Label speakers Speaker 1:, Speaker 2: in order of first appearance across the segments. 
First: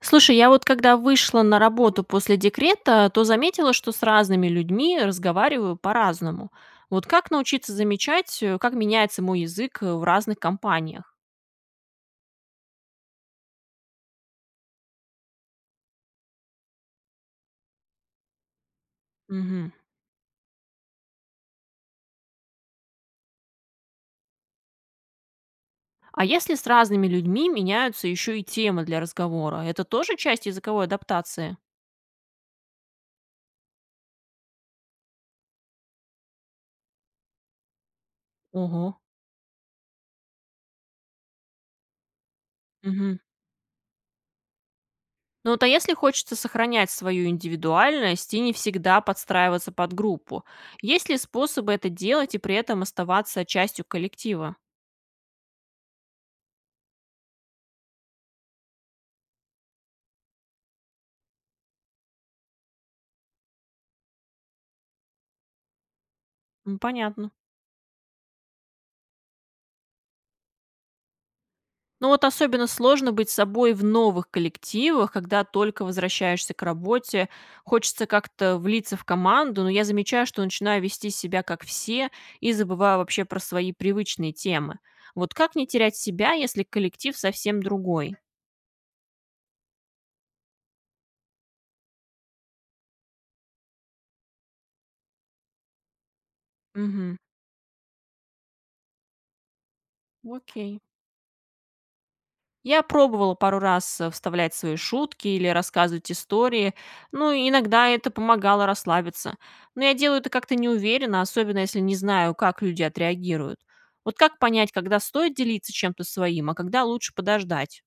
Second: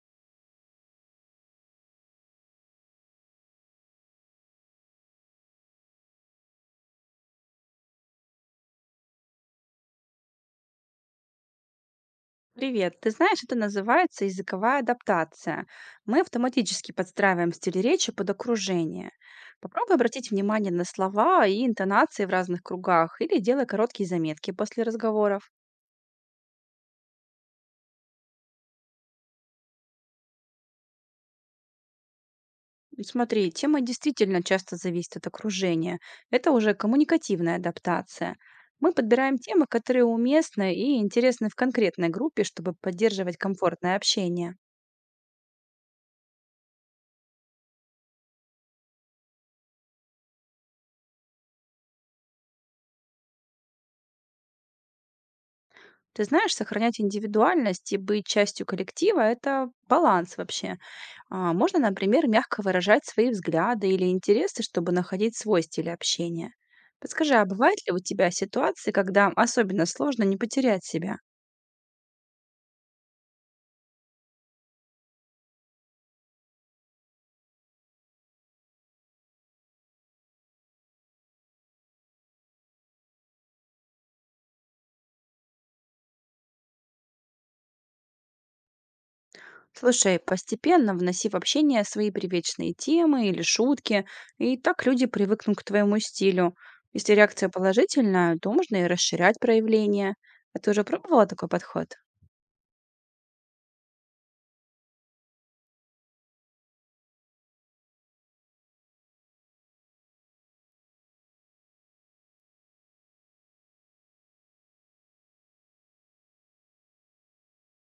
Speaker 1: Слушай, я вот когда вышла на работу после декрета, то заметила, что с разными людьми разговариваю по-разному. Вот как научиться замечать, как меняется мой язык в разных компаниях?
Speaker 2: Привет. Ты знаешь, это называется языковая адаптация. Мы автоматически подстраиваем стиль речи под окружение.
Speaker 1: Мгм.
Speaker 2: Попробуй обратить внимание на слова и интонации в разных кругах или делай короткие заметки после разговоров.
Speaker 1: А если с разными людьми меняются еще и темы для разговора, это тоже часть языковой адаптации?
Speaker 2: Ну, смотри, тема действительно часто зависит от окружения. Это уже коммуникативная адаптация. Мы
Speaker 1: Ого.
Speaker 2: подбираем темы, которые уместны и интересны в конкретной группе, чтобы
Speaker 1: Мгм.
Speaker 2: поддерживать комфортное общение.
Speaker 1: Ну вот, а если хочется сохранять свою индивидуальность и не всегда подстраиваться под группу, есть ли способы это делать и при этом оставаться частью коллектива?
Speaker 2: Ты знаешь, сохранять индивидуальность и быть частью коллектива – это баланс вообще. А, можно, например, мягко выражать свои взгляды или интересы, чтобы находить свой стиль общения.
Speaker 1: М, понятно.
Speaker 2: Подскажи, а бывают ли у тебя ситуации, когда особенно сложно не потерять себя?
Speaker 1: Ну вот особенно сложно быть собой в новых коллективах, когда только возвращаешься к работе. Хочется как-то влиться в команду, но я замечаю, что начинаю вести себя как все и забываю вообще про свои привычные темы. Вот как не терять себя, если коллектив совсем другой?
Speaker 2: Слушай, постепенно вноси в общение свои привечные темы или шутки, и так люди привыкнут к твоему стилю. Если
Speaker 1: Мгм.
Speaker 2: реакция положительная, то можно и расширять проявление. А ты
Speaker 1: Окей.
Speaker 2: уже пробовала такой подход?
Speaker 1: Я пробовала пару раз вставлять свои шутки или рассказывать истории, ну, и иногда это помогало расслабиться. Но я делаю это как-то неуверенно, особенно если не знаю, как люди отреагируют. Вот как понять, когда стоит делиться чем-то своим, а когда лучше подождать?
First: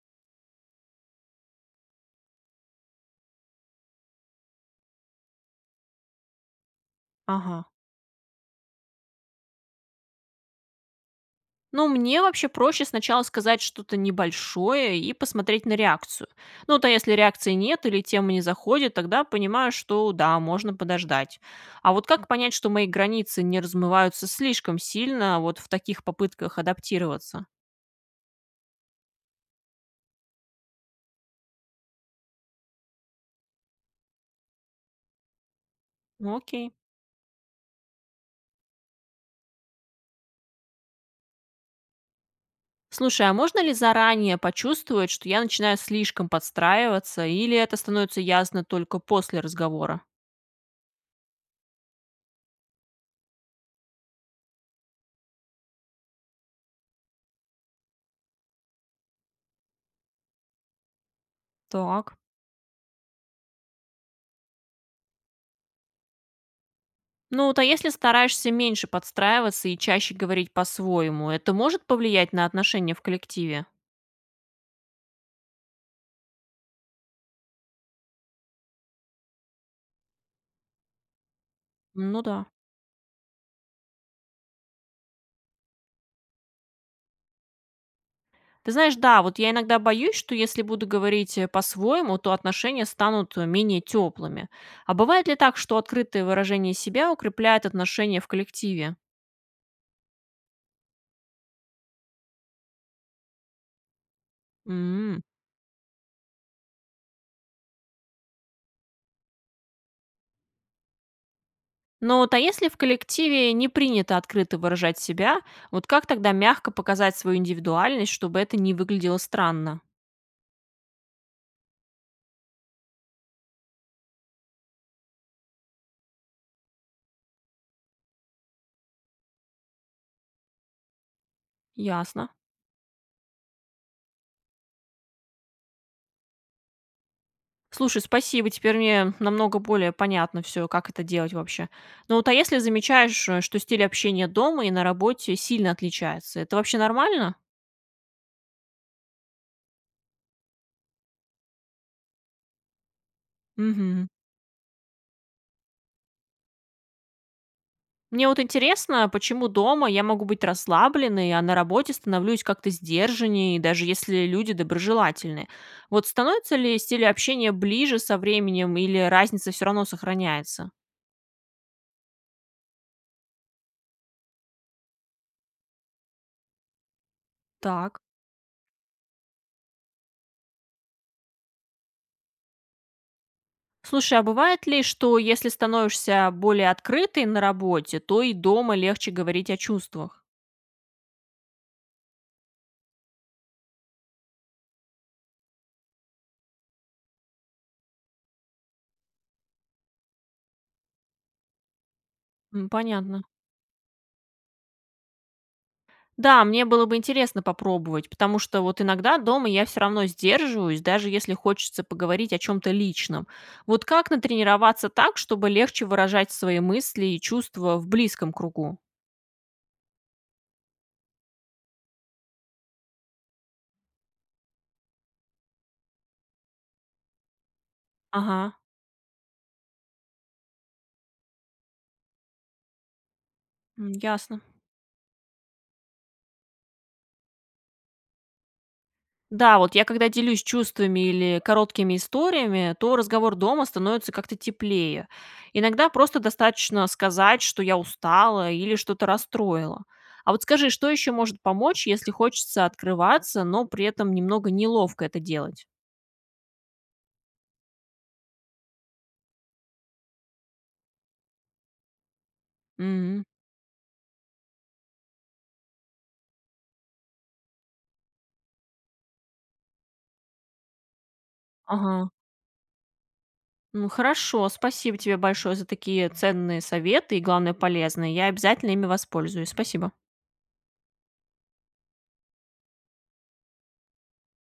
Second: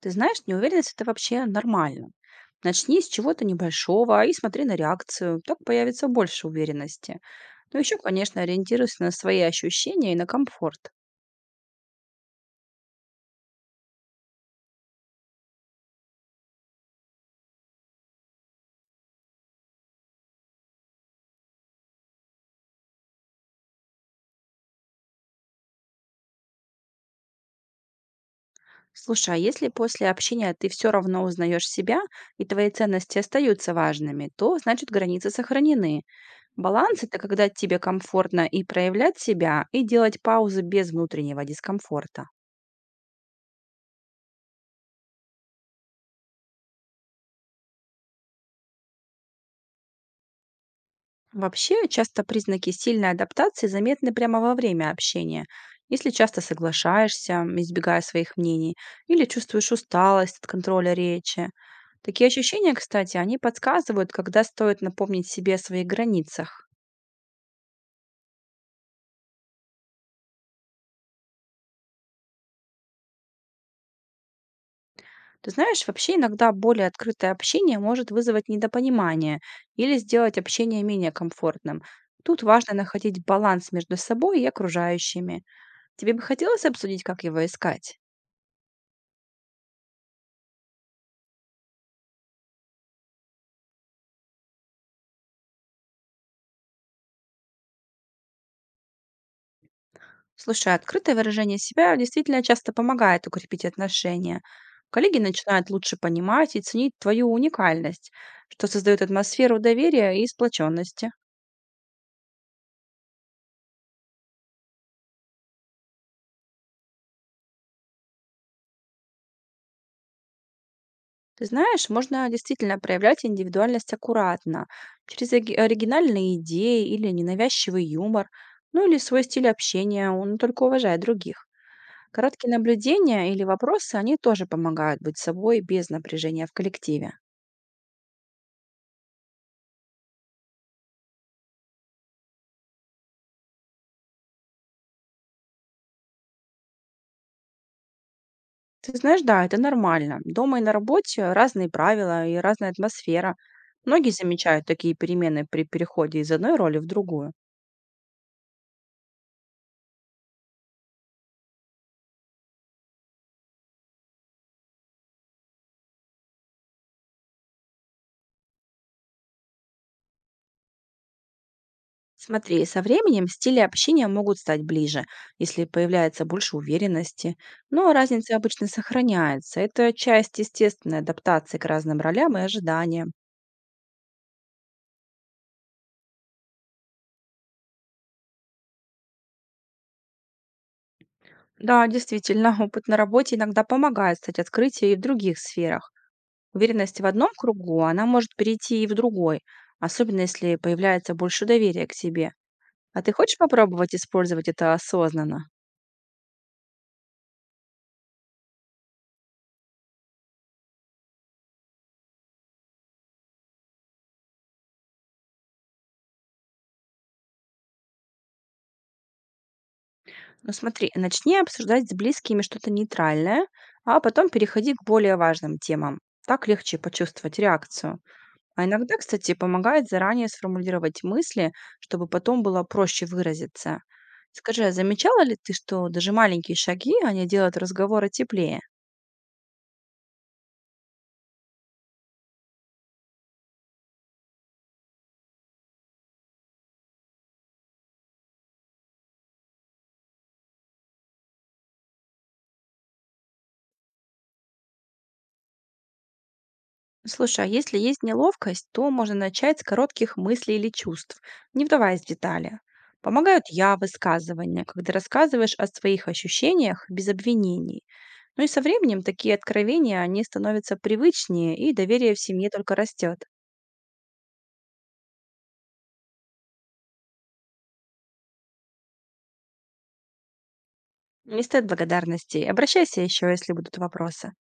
Speaker 2: Ты знаешь, неуверенность – это вообще нормально. Начни с чего-то небольшого и смотри на реакцию. Так появится больше уверенности.
Speaker 1: Ага.
Speaker 2: Но еще, конечно, ориентируйся на свои ощущения и на комфорт.
Speaker 1: Ну, мне вообще проще сначала сказать что-то небольшое и посмотреть на реакцию. Ну, то если реакции нет или тема не заходит, тогда понимаю, что да, можно подождать. А вот как понять, что мои границы не размываются слишком сильно вот в таких попытках адаптироваться?
Speaker 2: Слушай, а если после общения ты все равно узнаешь себя, и твои ценности остаются важными, то значит границы сохранены.
Speaker 1: Ну, окей.
Speaker 2: Баланс – это когда тебе комфортно и проявлять себя, и делать паузы без внутреннего дискомфорта.
Speaker 1: Слушай, а можно ли заранее почувствовать, что я начинаю слишком подстраиваться, или это становится ясно только после разговора?
Speaker 2: Вообще, часто признаки сильной адаптации заметны прямо во время общения. Если часто соглашаешься, избегая своих мнений, или чувствуешь усталость от контроля речи.
Speaker 1: Так.
Speaker 2: Такие ощущения, кстати, они подсказывают, когда стоит напомнить себе о своих границах.
Speaker 1: Ну, то, если стараешься меньше подстраиваться и чаще говорить по-своему, это может повлиять на отношения в коллективе?
Speaker 2: Ты знаешь, вообще иногда более открытое общение может вызвать недопонимание или сделать общение менее комфортным.
Speaker 1: Ну да.
Speaker 2: Тут важно находить баланс между собой и окружающими. Тебе бы хотелось обсудить, как его искать?
Speaker 1: Ты знаешь, да, вот я иногда боюсь, что если буду говорить по-своему, то отношения станут менее теплыми. А бывает ли так, что открытое выражение себя укрепляет отношения в коллективе?
Speaker 2: Слушай, открытое выражение себя действительно часто помогает укрепить отношения. Коллеги
Speaker 1: М.
Speaker 2: начинают лучше понимать и ценить твою уникальность, что создает атмосферу доверия и сплоченности.
Speaker 1: Ну вот, а если в коллективе не принято открыто выражать себя, вот как тогда мягко показать свою индивидуальность, чтобы это не выглядело странно?
Speaker 2: Ты знаешь, можно действительно проявлять индивидуальность аккуратно, через оригинальные идеи или ненавязчивый юмор, ну или свой стиль общения, он только уважает других.
Speaker 1: Ясно.
Speaker 2: Короткие наблюдения или вопросы, они тоже помогают быть собой без напряжения в коллективе.
Speaker 1: Слушай, спасибо. Теперь мне намного более понятно все, как это делать вообще. Ну вот, а если замечаешь, что стиль общения дома и на работе сильно отличается, это вообще нормально?
Speaker 2: Ты знаешь, да, это нормально. Дома и на работе разные правила и разная атмосфера.
Speaker 1: Мгм.
Speaker 2: Многие замечают такие перемены при переходе из одной роли в другую.
Speaker 1: Мне вот интересно, почему дома я могу быть расслабленной, а на работе становлюсь как-то сдержаннее, даже если люди доброжелательные. Вот становится ли стиль общения ближе со временем или разница все равно сохраняется?
Speaker 2: Смотри, со временем стили общения могут стать ближе, если появляется больше уверенности, но
Speaker 1: Так.
Speaker 2: разница обычно сохраняется. Это часть естественной адаптации к разным ролям и ожиданиям.
Speaker 1: Слушай, а бывает ли, что если становишься более открытой на работе, то и дома легче говорить о чувствах?
Speaker 2: Да, действительно, опыт на работе иногда помогает стать открытие и в других сферах. Уверенность в одном кругу, она может перейти и в другой, особенно если появляется больше доверия к себе.
Speaker 1: М,
Speaker 2: А ты
Speaker 1: понятно.
Speaker 2: хочешь попробовать использовать это осознанно?
Speaker 1: Да, мне было бы интересно попробовать, потому что вот иногда дома я все равно сдерживаюсь, даже если хочется поговорить о чем-то личном. Вот как натренироваться так, чтобы легче выражать свои мысли и чувства в близком кругу?
Speaker 2: Ну смотри, начни обсуждать с близкими что-то нейтральное, а потом переходи к более важным темам. Так легче почувствовать реакцию.
Speaker 1: Ага,
Speaker 2: А иногда, кстати, помогает заранее сформулировать мысли, чтобы потом было проще выразиться.
Speaker 1: м, ясно.
Speaker 2: Скажи, а замечала ли ты, что даже маленькие шаги, они делают разговоры теплее?
Speaker 1: Да, вот я когда делюсь чувствами или короткими историями, то разговор дома становится как-то теплее. Иногда просто достаточно сказать, что я устала или что-то расстроила. А вот скажи, что еще может помочь, если хочется открываться, но при этом немного неловко это делать?
Speaker 2: Слушай, а если есть неловкость, то можно начать с коротких мыслей или чувств, не вдаваясь в детали.
Speaker 1: Мгм.
Speaker 2: Помогают я высказывания, когда рассказываешь о своих ощущениях без обвинений. Ну и со временем такие откровения, они становятся привычнее, и
Speaker 1: Ага.
Speaker 2: доверие в семье только растет.
Speaker 1: Ну хорошо, спасибо тебе большое за такие ценные советы и, главное, полезные. Я обязательно ими воспользуюсь. Спасибо.
Speaker 2: Не стоит благодарностей. Обращайся еще, если будут вопросы.